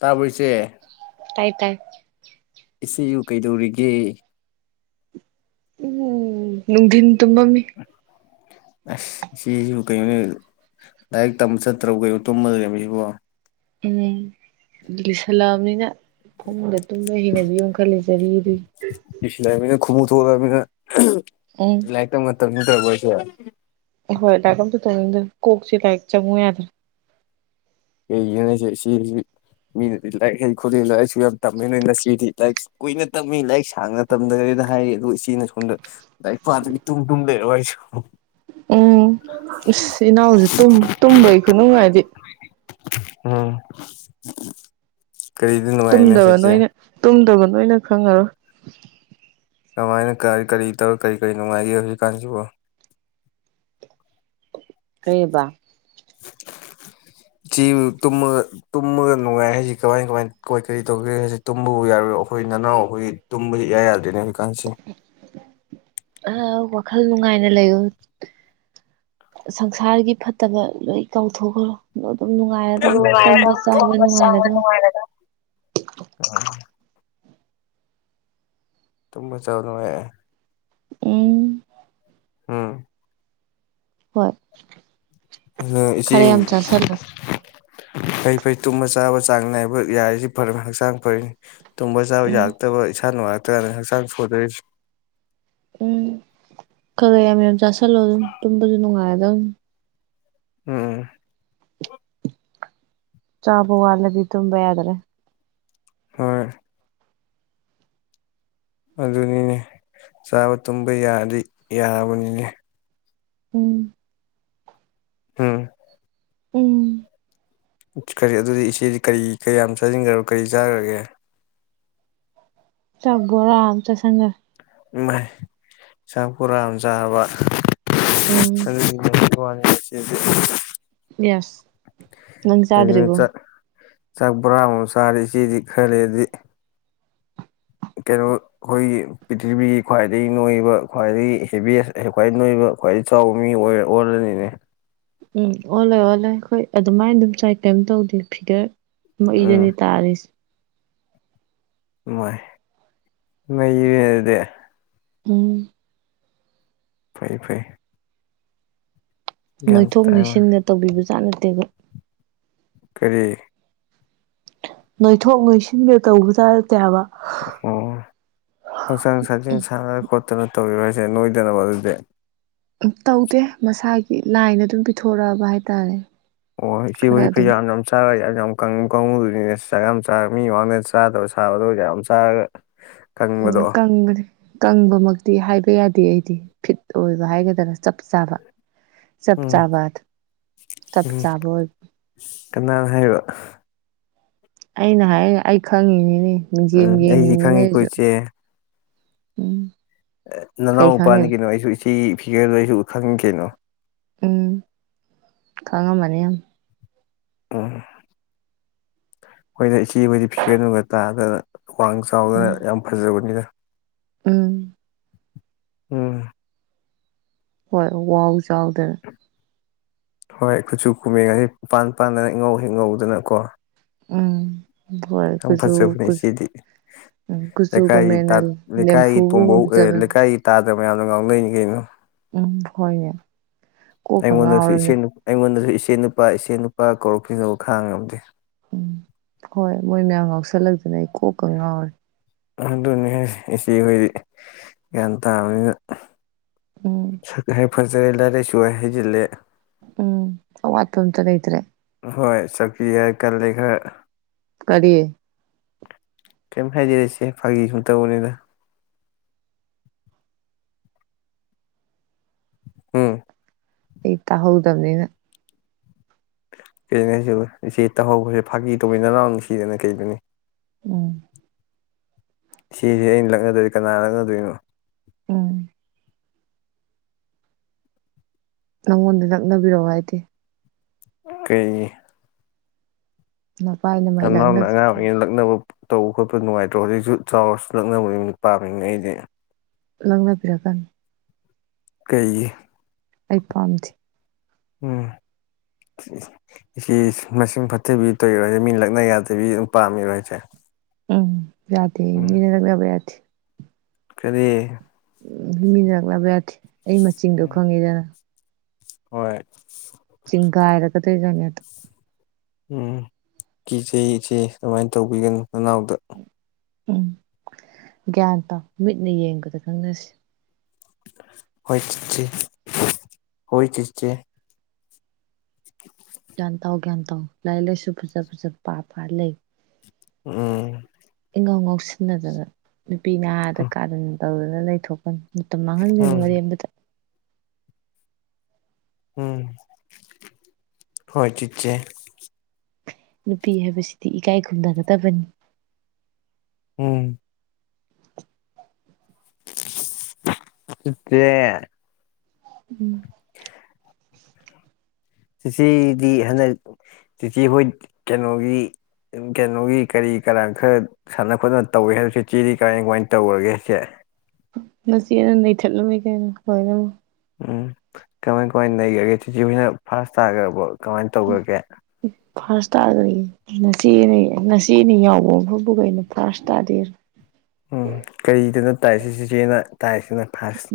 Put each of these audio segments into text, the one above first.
ꯇꯥꯁꯦ ꯇꯥꯏ ꯇꯥꯏ ꯏꯆꯦꯕꯨ ꯀꯩꯗꯧꯔꯤꯒꯦ ꯎꯝꯗꯤꯟ ꯇ ꯃꯝꯃꯤ ꯑꯁ ꯁꯤꯁꯤꯕꯨ ꯀꯩꯅꯣꯅꯤ ꯂꯥꯏꯔꯤꯛ ꯇꯝꯕ ꯆꯠꯇ꯭ꯔꯕ ꯀꯩꯩꯅꯣ ꯇꯨꯝꯃꯗꯦ ꯁꯤꯕꯨꯣ ꯎꯝ ꯑꯗꯨꯁꯂꯝꯅꯤꯅ ꯐꯃꯨꯡꯗ ꯇꯨꯝꯕ ꯍꯩꯅꯕꯤꯌꯨ ꯈꯔ ꯂꯩꯖꯔꯤ ꯑꯗꯨꯏ ꯈꯨꯃꯨꯊꯣꯗ ꯃꯤꯅ ꯏ ꯂꯥꯏꯛꯇ ꯃ ꯇꯝꯅꯤ ꯇꯔꯧꯕꯔꯁ ꯍꯣꯏ ꯥꯛꯀꯝꯁꯨ ꯊꯣꯡꯅꯤꯡꯗ꯭ꯔꯦ ꯀꯣꯛꯁꯦ ꯂꯥꯏꯔꯤꯛ ꯆꯪꯉꯨ ꯌꯥꯗ꯭ꯔꯥ ꯀꯩꯒꯤꯅ ꯍꯥꯏꯁꯦ ꯏꯆꯦꯁꯤ ꯃꯤꯅꯗꯤ ꯂꯥꯏꯔꯤꯛ ꯍꯩ ꯈꯣꯠꯂꯛ ꯂꯥꯏꯔꯤꯛꯁꯨ ꯌꯥꯝ ꯇꯝꯃꯦ ꯅꯣꯏ ꯉꯁꯤꯦꯗꯤ ꯂꯥꯏꯔꯤꯛꯁꯨ ꯀꯨꯏꯅ ꯇꯝꯃꯤ ꯂꯥꯏꯔꯤꯛ ꯁꯥꯡꯅ ꯇꯝꯗꯒꯦꯅ ꯍꯥꯏꯔꯤ ꯑꯗꯨꯗ ꯏꯆꯦꯅ ꯁꯣꯝꯗ ꯇꯥꯏ ꯄꯥ ꯑꯗꯨꯃꯤ ꯇꯨꯝ ꯇꯨꯝ ꯗꯦꯔꯋꯥꯣꯏ ꯍ ꯎꯝ ꯏꯁꯁ ꯏꯅꯥꯎꯁ ꯇꯨꯝꯕꯒꯤ ꯈꯨꯅꯨꯡꯉꯥꯏꯗꯤ ꯎꯝ ꯀꯔꯤꯗ ꯅꯨꯡꯉꯥꯏꯔꯤꯅꯣ ꯇꯨꯝꯗꯕ ꯏꯆꯦ ꯅꯣꯏꯅ ꯇꯨꯝꯗꯕꯅꯣ ꯂꯣꯏꯅ ꯈꯉꯔꯣ ꯀꯃꯥꯏꯅ ꯀ ꯀꯔꯤ ꯇꯧꯔꯤ ꯀꯔꯤ ꯀꯔꯤ ꯅꯨꯡꯉꯥꯏꯒꯦ ꯍꯧꯖꯤꯛꯀꯥꯟꯁꯤꯕꯨ ꯀꯩꯕ ꯆꯕꯨ ꯇꯨꯝꯃꯒ ꯇꯨꯝꯃꯒ ꯅꯨꯡꯉꯥꯏ ꯍꯥꯏꯁꯤ ꯀꯃꯥꯏ ꯀꯃꯥꯏ ꯀꯣꯏ ꯀꯔꯤ ꯇꯧꯒꯦ ꯍꯥꯏꯁꯤ ꯇꯨꯝꯕꯕꯨ ꯌꯥꯔꯣꯏ ꯑꯩꯈꯣꯏ ꯅꯅꯥꯎ ꯑꯩꯈꯣꯏ ꯇꯨꯝꯕꯕꯁꯤꯁꯨ ꯏꯌꯥ ꯌꯥꯗ꯭ꯔꯣꯏꯅꯦ ꯀꯥꯟꯁꯤ [inaudible] ꯋꯥꯈꯜ ꯅꯨꯡꯉꯥꯏꯅ ꯂꯩꯔꯣ ꯁꯪꯁꯥꯔꯒꯤ ꯐꯠꯇꯕ ꯂꯣꯏ ꯀꯥꯎꯊꯣꯛꯈ꯭ꯔꯣ ꯑꯗꯨꯝ ꯅꯨꯡꯉꯥꯏꯔꯗꯕꯅꯤ ꯇꯨꯝꯕ ꯆꯥꯕ ꯅꯨꯡꯉꯥꯏꯔꯗꯕꯅꯤ [unintelligible] ꯇꯃ ꯆꯉꯥꯏꯦ ꯏ ꯑꯝ ꯍꯣꯏ ꯑ ꯏꯁꯤ ꯈꯔ ꯌꯥꯝ ꯆꯥꯁꯜꯂꯣ ꯐꯩ ꯐꯩ ꯇꯨꯝꯕ ꯆꯥꯕ ꯆꯥꯡ ꯅꯥꯏꯕ ꯌꯥꯔꯤꯁꯤ ꯐꯔꯅꯤ ꯍꯛꯆꯥꯡ ꯐꯔꯅꯤ ꯇꯨꯝꯝꯕ ꯆ ꯎꯝ ꯌꯥꯖꯒ ꯇꯕ ꯆꯥ ꯑꯅ ꯍꯁꯥꯡ ꯁꯣꯗꯔꯤꯁ ꯎꯝ ꯈꯔ ꯃ ꯆꯂꯣ ꯑꯗꯨ ꯇꯁꯨꯅꯨꯡꯉꯗ ꯝ ꯎꯝ ꯆꯥꯕ ꯋꯥꯠꯂꯗꯤ ꯇꯨꯝꯕ ꯌꯥꯗ꯭ꯔꯦ ꯍ ꯑꯗꯨꯅꯤꯅꯦ ꯆꯥꯕ ꯇꯨꯝꯕ ꯌꯥꯗꯤ ꯌꯥꯕꯅꯤꯅꯦ ꯎꯝ ꯎꯝ ꯎꯝ ꯀꯔꯤ ꯑꯗꯨꯗꯤ ꯏꯆꯦꯗꯤ ꯀꯔꯤ ꯀꯌꯥꯝ ꯆꯥꯁꯤꯟꯈ꯭ꯔ ꯀꯔꯤ ꯆꯥꯈ꯭ꯔꯒꯦ ꯆꯕꯣꯔꯝ ꯆ ꯁꯒ ꯏꯃꯥꯏ ꯆꯥꯛ ꯄꯨꯔꯥ ꯑꯃ ꯆꯥꯕ ꯎꯝ ꯅꯤ ꯆꯦ ꯌꯦꯁ ꯀꯩꯅꯣ ꯅꯪꯖꯗ꯭ꯔꯤꯕꯨꯣ ꯁꯥꯥꯔꯤ ꯁꯤꯗꯤ ꯈꯔꯂꯗꯤ ꯀꯩꯅꯣ ꯑꯩꯈꯣꯏꯒꯤ ꯄ꯭ꯔꯤꯊꯤꯕꯤꯒꯤ ꯈ꯭ꯋꯥꯏꯗꯒꯤ ꯅꯣꯏꯕ ꯈ꯭ꯋꯥꯏꯗꯒꯤ ꯍꯦꯚꯁ ꯈ꯭ꯋꯥꯏꯗꯒꯤ ꯅꯣꯏꯕ ꯈ꯭ꯋꯥꯏꯗꯒꯤ ꯆꯥꯎꯕ ꯃꯤ ꯑꯣꯏ ꯑꯣꯜꯂꯅꯤꯅꯦ ꯎꯝ ꯑꯣꯜꯂꯦ ꯑꯣꯜꯂꯦ ꯑꯩꯈꯣꯏ ꯑꯗꯨꯃꯥꯏꯅ ꯑꯗꯨꯝ ꯆꯥꯏ ꯀꯩꯝ ꯇꯧꯗꯦ ꯐꯤꯒꯔ ꯃ ꯏꯗꯅꯤ ꯎꯝ ꯇꯥꯔꯤꯁꯤ ꯃꯣꯏ ꯃꯩ ꯑꯗꯨꯗꯤ ꯎꯝ ꯐꯩ ꯐꯩ ꯒ꯭ꯌꯥꯟ ꯅꯣꯏꯊꯣꯛ ꯇꯥꯏ ꯅꯣꯏꯁꯤꯟꯒ ꯇꯧꯕꯤꯕꯖꯥꯠꯅꯀ ꯕ ꯀꯔꯤ ꯅꯣꯏꯊꯣꯛ ꯅꯣꯏꯁꯤꯟꯒꯦ ꯇꯧꯕ ꯇꯥꯔ ꯇꯦꯕ ꯑꯣ ꯍꯛꯆꯥꯡ ꯁꯥꯖꯦꯟ ꯁꯥꯟꯅ ꯈꯣꯠꯇꯅ ꯇꯧ ꯍꯥꯏꯁꯦ ꯅꯣꯏꯗꯅꯕ ꯑꯗꯨꯗꯤ ꯎ ꯇꯧꯗꯦ ꯃꯁꯥꯒꯤ ꯂꯥꯏꯅ ꯑꯗꯨꯝ ꯄꯤꯊꯣꯔꯛꯑꯕ ꯍꯥꯏꯇꯥꯔꯦ ꯑꯣ ꯁꯤꯆꯕꯨ ꯈꯔ ꯑꯗꯨꯝ ꯐꯩꯖ ꯌꯥꯝꯅꯝ ꯆꯥꯔ ꯌꯥꯝꯉꯨ ꯀꯪꯉꯨꯗꯨꯅꯤꯅꯦ ꯆꯥꯛ ꯌꯥꯝ ꯆꯥ ꯃꯤ ꯃꯃꯥꯡꯗ ꯆꯥꯗꯕ ꯁꯥꯕꯗꯣ ꯌꯥꯝ ꯆꯥꯔꯒ ꯎꯝ ꯀꯪꯕꯗꯣ ꯀꯪꯕꯃꯛꯇꯤ ꯍꯥꯏꯕ ꯌꯥꯗꯦ ꯑꯩꯗꯤ ꯐꯤꯠ ꯑꯣꯏꯕ ꯍꯥꯏꯒꯗ꯭ꯔꯥ ꯆꯞ ꯆꯥꯕ ꯆꯞ ꯎꯝ ꯆꯕ ꯆꯞ ꯆꯕ ꯀꯅꯥ ꯍꯥꯏꯕ ꯑꯩꯅ ꯍꯥꯏ ꯑꯩ ꯈꯪꯉꯤꯅꯤꯅꯦ ꯃꯤꯡꯖꯦꯜ ꯎꯝ ꯑꯩꯗꯤ ꯌꯦꯡꯉꯤꯕꯅꯤꯅ ꯈꯪꯉꯤꯀꯣ ꯑꯩꯁꯨ ꯎꯝ ꯀꯩ ꯅꯥꯅꯥꯎꯄꯥꯅꯤ ꯈꯪꯉꯦꯕ ꯀꯩꯅꫭ ꯑꯩꯁꯨ ꯏꯆꯦ ꯁꯤ ꯐꯤꯒꯔꯗꯣ ꯑꯩꯁꯨ ꯈꯪ ꯀꯩꯅꯣ ꯎꯝ ꯈꯥꯉ ꯃꯅꯤ ꯌꯥꯝ ꯌꯥꯝ ꯑ ꯑꯩꯈꯣꯏꯅ ꯏꯆꯦꯕꯨꯣꯏꯗꯤ ꯐꯤꯒꯔ ꯅꯨꯡꯒ ꯇꯥꯗꯅ ꯋꯥꯡ ꯆꯥꯎꯗꯅ ꯎꯝ ꯌꯥꯝ ꯐꯖꯕꯅꯤꯅ ꯎꯝ ꯎꯝ ꯍꯣꯏ ꯋꯥꯎ ꯆꯥꯎꯗ ꯍꯣꯏ ꯀꯨꯆꯨ ꯀꯨꯃꯦꯟ ꯑꯁꯤꯄꯥꯟ ꯄꯥꯟꯗꯅ ꯏꯪꯉꯧ ꯍꯤꯡꯉꯧꯗꯅꯀꯣ ꯎꯝ ꯍꯣꯏ ꯀꯨꯖꯨꯨ ꯐꯖꯕꯅꯦ ꯏꯆꯦꯗꯤ ꯂꯩꯀꯥꯏꯒꯤ ꯒꯨꯖꯨꯒꯨꯝꯃꯦꯅ ꯂꯦꯝꯐꯨꯕꯨ ꯉꯨꯝꯝꯖꯕꯅꯤ ꯑ ꯃꯌꯥꯝꯗ ꯉꯥꯡꯅ ꯀꯩꯅꯨ ꯎꯝ ꯍꯣꯏ ꯌꯥ ꯑꯩꯉꯣꯟꯗꯥ ꯁꯨ ꯏꯆꯦ ꯅ ꯏꯆꯦ ꯅꯨꯄꯥ ꯏꯆꯦ ꯅꯨꯄꯥ ꯀꯧꯔꯛꯈꯤꯕꯗꯣ ꯈꯥꯡꯉꯝꯗꯦ ꯎꯝ ꯍꯣꯏ ꯃꯣꯏ ꯃꯌꯥꯝ ꯉꯥꯎꯁꯜꯂꯛꯇꯅ ꯑꯩ ꯀꯣꯛꯀ ꯉꯥꯎꯔꯦ ꯑꯗꯨꯅꯤ ꯏꯆꯦ ꯑꯩꯈꯣꯏꯗꯤ ꯒ꯭ꯌꯥꯟ ꯇꯥꯕꯅꯤꯅ ꯎꯝ ꯀꯦ ꯐꯖꯔꯦ ꯂꯥꯏ ꯂꯥꯏ ꯁꯁꯨꯍꯥꯏ ꯍꯩꯖꯤꯜꯂꯦ ꯎꯝ ꯑꯋꯥ ꯇꯟ ꯆꯅꯇ꯭ꯔꯦ ꯍꯣꯏ ꯆꯠꯄꯤꯦ ꯀꯂꯦ ꯈꯔ ꯀꯔꯤꯑꯦ ꯀꯩꯝ ꯍꯥꯏꯖꯔꯤꯁꯦ ꯐ ꯁ ꯇꯧꯕꯅꯤꯗ ꯎꯝ ꯑꯩ ꯇꯥꯍꯧꯗꯕꯅꯤꯅ ꯀꯩꯅꯁꯨ ꯏꯆꯦ ꯇꯥꯍꯧꯕꯁꯦ ꯐꯥꯀꯤ ꯇꯧꯃꯤꯟꯅꯔꯎ ꯅꯨꯡꯁꯤꯗꯅ ꯀꯩꯗꯅꯤ ꯎꯝ ꯁꯤꯁꯦ ꯑꯩꯅ ꯂꯛꯅꯗꯣꯏꯔꯤ ꯀꯅꯥ ꯂꯛꯅꯗꯣꯏꯅꯣ ꯎꯝ ꯅꯪꯉꯣꯟꯗ ꯅꯛꯅꯕꯤꯔꯛꯑꯣ ꯍꯥꯏꯗꯤꯦ ꯀꯩ ꯅꯄꯥꯏꯅ ꯅ ꯃꯥꯏ ꯂꯛꯅ ꯅꯎꯅ ꯑꯉꯥꯡ ꯑꯣꯏꯔꯤꯉꯩ ꯅꯛꯅꯕ ꯇꯧꯕ ꯈꯣꯠꯄ ꯅꯨꯡꯉꯥꯏꯇ꯭ꯔꯣ ꯍꯧꯖꯤꯛꯁꯨ ꯆꯥꯎꯔꯁꯨ ꯅꯛꯅꯕꯒꯤ ꯄꯥꯝꯃꯤꯅꯦ ꯑꯩꯗꯤ ꯂꯪꯅꯥ ꯄꯤꯌꯥꯀ ꯀꯩ ꯑꯩ ꯄꯥꯝꯗꯦ ꯎꯝ ꯁꯤ ꯃꯁꯤꯡ ꯐꯠꯇꯕꯤ ꯇꯣꯏꯔꯣꯏꯁꯦ ꯃꯤꯅ ꯂꯛꯅ ꯌꯥꯗꯕꯤ ꯑꯗꯨꯝ ꯄꯥꯝꯃꯤꯔꯣꯁꯦ ꯎꯝ ꯌꯥꯗꯦ ꯃꯤꯅꯦꯔꯒꯕ ꯌꯥꯗꯤ ꯀꯔꯤ ꯎ ꯃꯤꯖꯒꯂꯕꯊ ꯑꯩ ꯃꯆꯤꯟꯗꯣ ꯈꯪꯉꯤꯗꯅ ꯍꯣꯏ ꯆꯤꯡꯒꯥꯏꯔꯒꯗꯣꯏꯖꯥꯠꯅꯤ ꯑꯗꯣ ꯎꯝ ꯀꯤꯆ ꯏꯆꯦ ꯀꯃꯥꯏꯅ ꯇꯧꯕꯤꯒꯅꯨ ꯅꯅꯥꯎꯗ ꯎꯝ ꯒ꯭ꯌꯥꯟ ꯇꯥ ꯃꯤꯠꯅ ꯌꯦꯡꯕꯗ ꯈꯪꯅꯁꯤ ꯍꯣꯏ ꯆꯠꯁꯤ ꯍꯣꯏ ꯆꯠꯁꯤꯦ ꯒ꯭ꯌꯥꯟ ꯇꯥ ꯒ꯭ꯌꯥꯟ ꯇꯥ ꯂꯥꯏꯔꯤꯛ ꯂꯥꯏꯁꯨ ꯐꯖ ꯐꯖ ꯄꯥ ꯄꯥ ꯂꯩ ꯎꯝ ꯉꯥꯎ ꯉꯥꯎ ꯁꯤꯟꯅꯅꯖꯒꯅ ꯅꯨꯄꯤ ꯅꯍꯥꯗ ꯀꯥꯗ ꯇꯧꯔꯅ ꯂꯩꯊꯣꯛꯀꯅꯤ ꯃꯇꯝ ꯃꯥꯡꯍꯟꯒꯅ ꯎꯝ ꯋꯥꯔꯤꯔꯕꯗ ꯎꯝ ꯍꯣꯏ ꯆꯠ ꯆꯦ ꯅꯨꯄꯤ ꯍꯥꯏꯕꯁꯤꯗꯤ ꯏꯀꯥꯏ ꯈꯨꯝꯅꯒꯗꯕꯅꯤ ꯎꯝ ꯁꯤꯠꯇꯦ ꯎꯝ ꯆꯤꯆꯦꯗꯤ ꯍꯟꯗꯛ ꯆꯤꯆꯦ ꯍꯣꯏ ꯀꯩꯅꯣꯒꯤ ꯀꯩꯅꯣꯒꯤ ꯀꯔꯤ ꯀꯔꯥꯟ ꯈꯔ ꯁꯥꯟꯅ ꯈꯣꯠꯅ ꯇꯧꯏꯤ ꯍꯥꯏꯕ ꯆꯤꯆꯦꯗꯤ ꯀꯃꯥꯏ ꯀꯃꯥꯏꯅ ꯇꯧꯔꯒꯦꯁꯦ ꯉꯁꯤ ꯑꯅ ꯅꯩꯊꯠꯂꯝꯃꯤ ꯀꯩꯅꯣ ꯂꯣꯏꯅꯃ ꯎꯝ ꯀꯃꯥꯏ ꯀꯃꯥꯏꯅ ꯂꯩꯒ꯭ꯔꯒꯦ ꯆꯤꯆꯤ ꯍꯣꯏꯅ ꯐꯥꯔꯥꯁ ꯇꯥꯈꯕ ꯀꯃꯥꯏꯅ ꯇꯧꯒꯒꯦ ꯐꯥꯔꯁ ꯇꯥꯗ꯭ꯔꯤꯌꯦ ꯉꯆꯦꯅꯤ ꯉꯆꯦꯅꯤ ꯌꯥꯎꯕ ꯃꯐꯝꯗꯨ ꯀꯩꯅ ꯐꯥꯔꯁ ꯇꯥꯗꯦꯔ ꯎꯝ ꯀꯔꯤꯗꯅ ꯇꯥꯏ ꯁꯤ ꯁꯤꯆꯦꯅ ꯇꯥꯏꯁꯤꯅ ꯐꯥꯔꯁꯤ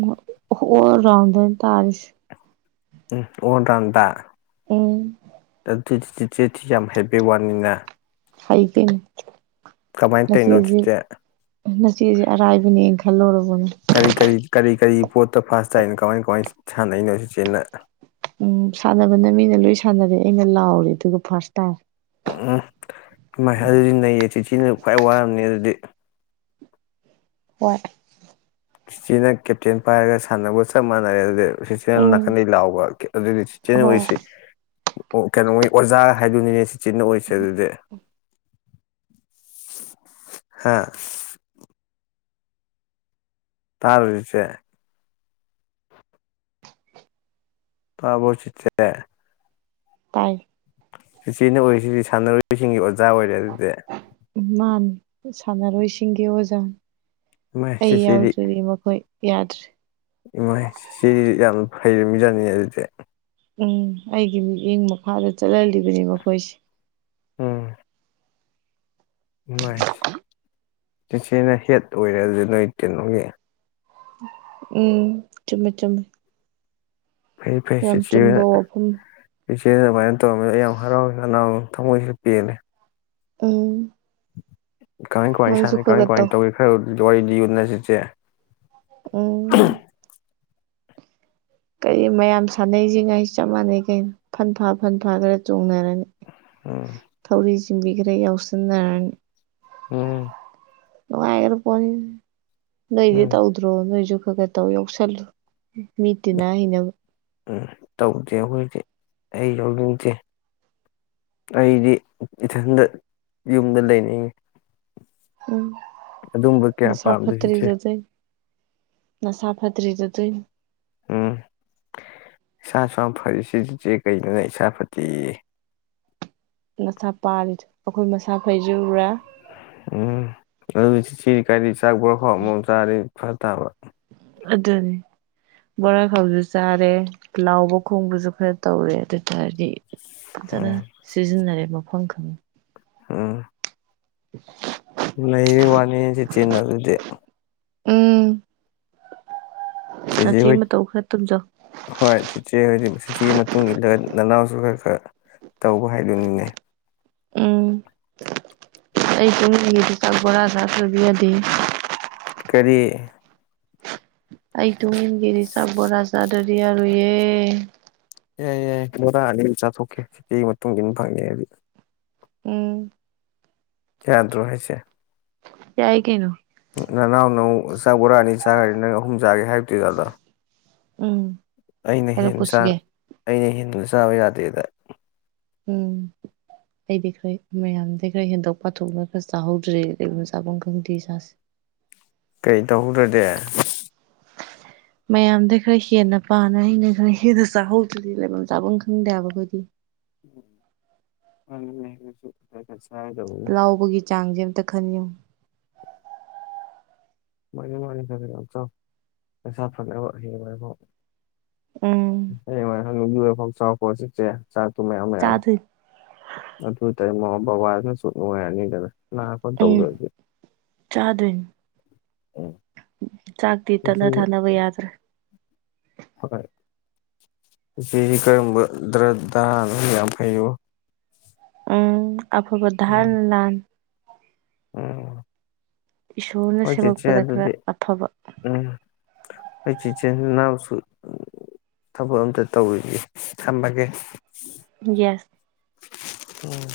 ꯑꯣ ꯔꯥꯎꯗ ꯇꯔꯁ ꯎꯝ ꯑꯣꯟ꯭ꯔꯗ ꯎ ꯗꯤ ꯊꯤ ꯌꯥꯝ ꯍꯩ ꯋꯥꯔꯅꯤꯅ ꯍꯥꯏ ꯀꯅꯦ ꯇꯧꯔꯤꯅꯣ ꯉꯆꯦꯁꯤꯦ ꯆꯤꯆꯦ ꯉꯆꯦꯁꯤꯦ ꯑꯔꯥꯏꯕꯅꯦꯅ ꯈꯜꯂꯨꯔꯕꯅꯦ ꯀꯔꯤ ꯀꯔꯤ ꯀꯔꯤ ꯀꯔꯤ ꯄꯣꯠꯇ ꯐꯥꯥꯁ ꯇꯥꯏꯣ ꯀꯃꯥꯏ ꯀꯃꯥꯏ ꯁꯥꯟꯅꯩꯅꯣ ꯁꯤꯆꯦꯟꯅ ꯎꯝ ꯁꯥꯟꯅꯕꯅ ꯃꯤꯅ ꯂꯣꯏ ꯁꯥꯟꯅꯔꯦ ꯑꯩꯅ ꯂꯥꯎꯔꯦ ꯑꯗꯨꯒ ꯐꯥꯔꯁ ꯇꯥꯏꯝ ꯎꯝ ꯎꯝ ꯏꯃꯥꯏ ꯑꯗꯨꯗꯤ ꯅꯩꯌꯦ ꯆꯤꯆꯤꯅ ꯈ꯭ꯋꯥꯏ ꯋꯥꯔꯝꯅꯤ ꯑꯗꯨꯗꯤ ꯍꯏ ꯈ꯭ꯔꯤꯁꯇꯤꯅ ꯀꯦꯞꯇꯦꯟ ꯄꯥꯏꯔꯒ ꯁꯥꯟꯅꯕꯒ ꯆꯞ ꯃꯥꯟꯅꯔꯦ ꯑꯗꯨꯗꯤ ꯁꯤ ꯆꯟꯅꯦꯜ ꯎꯝ ꯅꯥꯀꯟꯗꯗꯒꯤ ꯂꯥꯎꯕ ꯑꯗꯨꯗꯤ ꯁꯤꯆꯟꯅ ꯍꯣꯏ ꯑꯣꯏꯁꯦ ꯀꯩꯅꯣꯒꯤ ꯑꯣꯖꯥꯒ ꯍꯥꯏꯗꯨꯅꯤꯅꯦ ꯁꯤꯆꯤꯟꯅ ꯑꯣꯏꯁꯦ ꯑꯗꯨꯗꯤ ꯍꯥ ꯇꯁꯦ ꯄꯥꯕꯣꯁꯤꯠꯇꯦ ꯇꯥꯏ ꯁꯤꯆꯦꯅ ꯑꯣꯏꯔꯤꯁꯤꯗꯤ ꯁꯥꯟꯅꯔꯣꯏꯁꯤꯡꯒꯤ ꯌꯥ ꯑꯣꯏꯗ ꯑꯗꯨꯗꯤ ꯁꯥꯟꯅꯔꯣꯏ ꯁꯤꯁꯤꯡꯒꯦ ꯑꯣꯖ ꯏꯃꯥꯏ ꯑꯩ ꯌꯥꯎꯖꯔꯤ ꯃꯈꯣꯏ ꯌꯥꯗ꯭ꯔꯦ ꯏꯃꯣꯏ ꯁꯤ ꯌꯥꯝ ꯐꯩꯔꯃꯤꯖꯥꯠꯅꯤ ꯑꯗꯨꯗꯤ ꯎꯝ ꯑꯩꯒꯤ ꯃꯤꯠꯌꯦꯡ ꯃꯈꯥꯗ ꯆꯠꯍꯜꯂꯤꯕꯅꯤ ꯃꯈꯣꯏꯁꯦ ꯎꯝ ꯣꯏ ꯏꯤꯆꯦꯅ ꯍꯦꯠ ꯑꯣꯏꯔꯗꯤ ꯅꯣꯏ ꯀꯩꯅꯣꯒꯤ ꯎꯝ ꯆꯨꯝꯃꯦ ꯆꯨꯝꯃꯦꯃꯦ ꯌꯥꯝ ꯆꯨꯝꯕ ꯋꯥꯐꯝ ꯏꯆꯦ ꯑꯗꯨꯃꯥꯏꯅ ꯇꯧꯔꯝꯃꯤꯗ ꯌꯥꯝ ꯍꯔꯥꯎꯅꯥ ꯊꯝꯃꯣꯏꯁꯨ ꯄꯦꯜꯜꯂꯤꯦ ꯎꯝ ꯀꯃꯥꯏ ꯀꯃꯥꯏꯅ ꯅꯪꯁꯨ ꯁꯥꯟꯅ ꯀꯃꯥꯏ ꯈꯔ ꯈꯔ ꯀꯃꯥꯏꯅ ꯇꯧ ꯇꯧꯒꯦ ꯈꯔ ꯂ ꯋꯥꯔꯤ ꯂꯤꯅꯁꯤꯁꯦ ꯎ ꯀꯔꯤ ꯃꯌꯥꯝ ꯁꯥꯟꯅꯩꯁꯤ ꯉꯥꯏꯁꯤ ꯆꯞ ꯃꯥꯟꯅꯩ ꯀꯩꯅꯣ ꯐꯟ ꯐꯥ ꯐꯟ ꯐꯥ ꯈꯔ ꯆꯣꯡꯅꯔꯅꯤ ꯎꯝ ꯊꯧꯔꯤꯁꯤ ꯇꯕꯤꯒ꯭ꯔꯎꯁꯗꯅꯤ ꯎꯝ ꯅꯨꯡꯉꯥꯏꯔꯄꯅꯤ ꯅꯣꯏꯗꯤꯦ ꯎꯝ ꯇꯧꯗ꯭ꯔꯣ ꯅꯣꯏꯖ ꯐꯒꯗꯧ ꯌꯥꯎꯁꯜꯂꯨ ꯃꯤ ꯇꯤꯟꯅꯥ ꯍꯅꯕ ꯎꯝ ꯇꯧꯗꯦ ꯍꯧꯈꯖꯤꯛꯇꯤ ꯑꯩ ꯌꯥꯎꯅꯤꯡꯗꯦ ꯑꯩꯗꯤ ꯏꯊꯟꯗ ꯌꯨꯝꯗ ꯂꯩꯅꯤꯡꯉꯤ ꯎꯝ ꯑꯗꯨꯝꯕ ꯀꯌꯥ ꯄꯥꯝꯗꯣꯏ ꯏꯁꯦ ꯅ ꯁꯥ ꯐꯇꯔꯤꯗꯨ ꯇꯏ ꯎꯝ ꯏꯁꯥꯁꯨ ꯌꯥꯝ ꯐꯩ ꯁꯤꯆꯦ ꯀꯩꯅꯣꯅꯦ ꯏꯁꯥ ꯐꯠꯇꯦ ꯃꯁꯥ ꯄꯥꯜꯂꯤꯗ ꯑꯩꯈꯣꯏ ꯃꯁꯥ ꯐꯩꯖꯨꯔꯦ ꯎꯝ ꯑ ꯀꯥꯏꯅꯤ ꯆꯥꯛ ꯕꯣꯔꯥ ꯈꯣꯡꯝ ꯆꯥꯔꯅꯤ ꯐ ꯇꯥꯕ ꯑꯗꯨꯅꯤ ꯕꯣꯔꯥ ꯈꯥꯎꯁꯨ ꯆꯥꯔꯦ ꯂꯥꯎꯕ ꯈꯣꯡꯕꯁꯨ ꯈꯔ ꯇꯧꯔꯦ ꯑꯗꯨ ꯇꯔꯗꯤ ꯖꯅ ꯎꯝ ꯁꯤꯖꯟꯔꯦ ꯃꯐꯝ ꯈꯪ ꯑꯥ [unintelligible] ꯂꯩꯕ ꯋꯥꯅꯤꯁ ꯆꯦꯟꯅ ꯑꯗꯨꯗꯤꯦ ꯎꯝ ꯇꯁ ꯅꯆꯦ ꯍ ꯃꯇꯧ ꯈꯔ ꯇꯝꯖꯧ ꯍꯣꯏ ꯇꯇ ꯍꯗꯤ ꯑꯗꯨꯤ ꯃꯇꯨꯡ ꯏꯜꯂꯒ ꯅꯅꯥꯎꯁꯨ ꯈꯔ ꯈꯔ ꯇꯧꯕ ꯍꯥꯏꯗꯣꯏꯅꯤꯅꯦ ꯎꯝ ꯑꯩ ꯆꯨꯝꯗꯤ ꯆꯥꯛ ꯕꯣꯔꯥ ꯁꯥꯇꯕꯤꯔꯗꯤ ꯀꯔꯤ ꯑꯩ ꯇ ꯍꯒꯦꯔꯤꯁ ꯆꯕꯥꯖꯥ ꯗꯔꯤꯌꯥ ꯇꯨꯏꯦ ꯌꯥꯏ ꯌꯥꯏ ꯀ ꯇꯥꯛꯑꯅꯤ ꯑꯗꯨꯝ ꯆꯥꯊꯣꯛꯀꯦꯒꯤ ꯃꯇꯨꯡ ꯏ ꯑꯗꯨ ꯐꯪꯉꯦ ꯍꯥꯏꯗꯤ ꯎꯝ ꯈꯌꯥꯗ ꯔꯍꯤꯁ ꯌꯥꯏ ꯀꯩꯅꯣ ꯅꯅꯥꯎ ꯅꯪ ꯆꯥꯛ ꯣꯔꯛꯑꯅꯤ ꯆꯥꯈꯅꯤ ꯅꯪ ꯑꯍꯨꯝ ꯆꯥꯒꯦ ꯍꯥꯏꯕꯗꯨꯣꯏꯖꯥꯗ ꯎꯝ ꯑꯩꯅ ꯍꯦꯟ ꯆ ꯍꯥꯏꯔꯛꯄꯁꯨ ꯌꯥꯏ ꯑꯩꯅ ꯍꯦꯟꯕ ꯆꯕ ꯌꯥꯗꯗ ꯎꯝ ꯑꯩꯗꯤ ꯈꯔ ꯃꯌꯥꯝꯗꯤ ꯈꯔ ꯍꯦꯟꯗꯣꯛ ꯄꯥꯊꯣꯛꯅ ꯈꯔ ꯆꯥꯍꯧꯗ꯭ꯔꯦ ꯀꯩꯒꯨꯝꯕ ꯆꯥꯐꯝ ꯈꯪꯗꯦ ꯏꯁꯥꯁꯦ ꯀꯩ ꯇꯍꯧꯗ ꯗꯦ ꯃꯌꯥꯝꯗ ꯈꯔ ꯍꯦꯟꯅ ꯄꯥꯅ ꯑꯩꯅ ꯈꯔ ꯍꯦꯟꯅ ꯆꯥꯍꯧꯗ꯭ꯔꯗꯤ ꯂꯩꯐꯝ ꯆꯥꯐꯝ ꯈꯪꯗꯦꯕꯈꯣꯏꯗꯤ ꯎꯁꯨ ꯂꯥꯎꯕꯒꯤ ꯆꯥꯡꯁꯦ ꯑꯝꯇ ꯈꯟꯉꯌꯨ ꯃꯥꯅꯤ ꯃꯥꯅꯤ ꯐꯖꯅ ꯑꯆꯧ ꯄꯩꯁꯥ ꯐꯪꯕ ꯍꯌꯦꯉꯕ ꯎꯝ ꯍ ꯃꯥ ꯐ ꯆꯥꯎꯣꯁꯦ ꯆꯦ ꯆꯥꯛꯇꯨ ꯃꯌꯥꯝ ꯃꯌꯥꯝ ꯆꯥꯗꯣꯏꯅꯤ ꯑꯗꯨ ꯇꯃꯣ ꯕꯕꯥꯔꯅ ꯁꯨꯠꯅꯨꯡ ꯍꯥꯏꯅꯤꯗꯦ ꯎꯝ ꯆꯥꯗꯅꯤ ꯎꯝ ꯆꯥꯛꯇꯤ ꯇꯠꯅ ꯊꯥꯅꯕ ꯌꯥꯗ꯭ꯔꯦ ꯐꯀꯣꯏ ꯁꯤꯁꯤ ꯀꯔꯝꯕ ꯗ꯭ꯔꯗꯅ ꯌꯥꯝ ꯐꯩꯣ ꯑꯐꯕꯙꯥꯟ ꯂꯥꯟ ꯎꯝ ꯏꯁꯣꯔꯅ ꯍꯣꯏ ꯆꯦꯆꯦ ꯁꯦꯝꯃꯛꯄꯗ ꯈꯔ ꯑꯐꯕ ꯑꯩꯈꯆꯤꯟꯆꯤꯟꯅꯥꯎꯁꯨ ꯊꯕꯛ ꯑꯝꯇ ꯇꯧꯔꯤꯒꯦ ꯊꯝꯃꯒꯦ ꯌꯦꯁ ꯎꯝ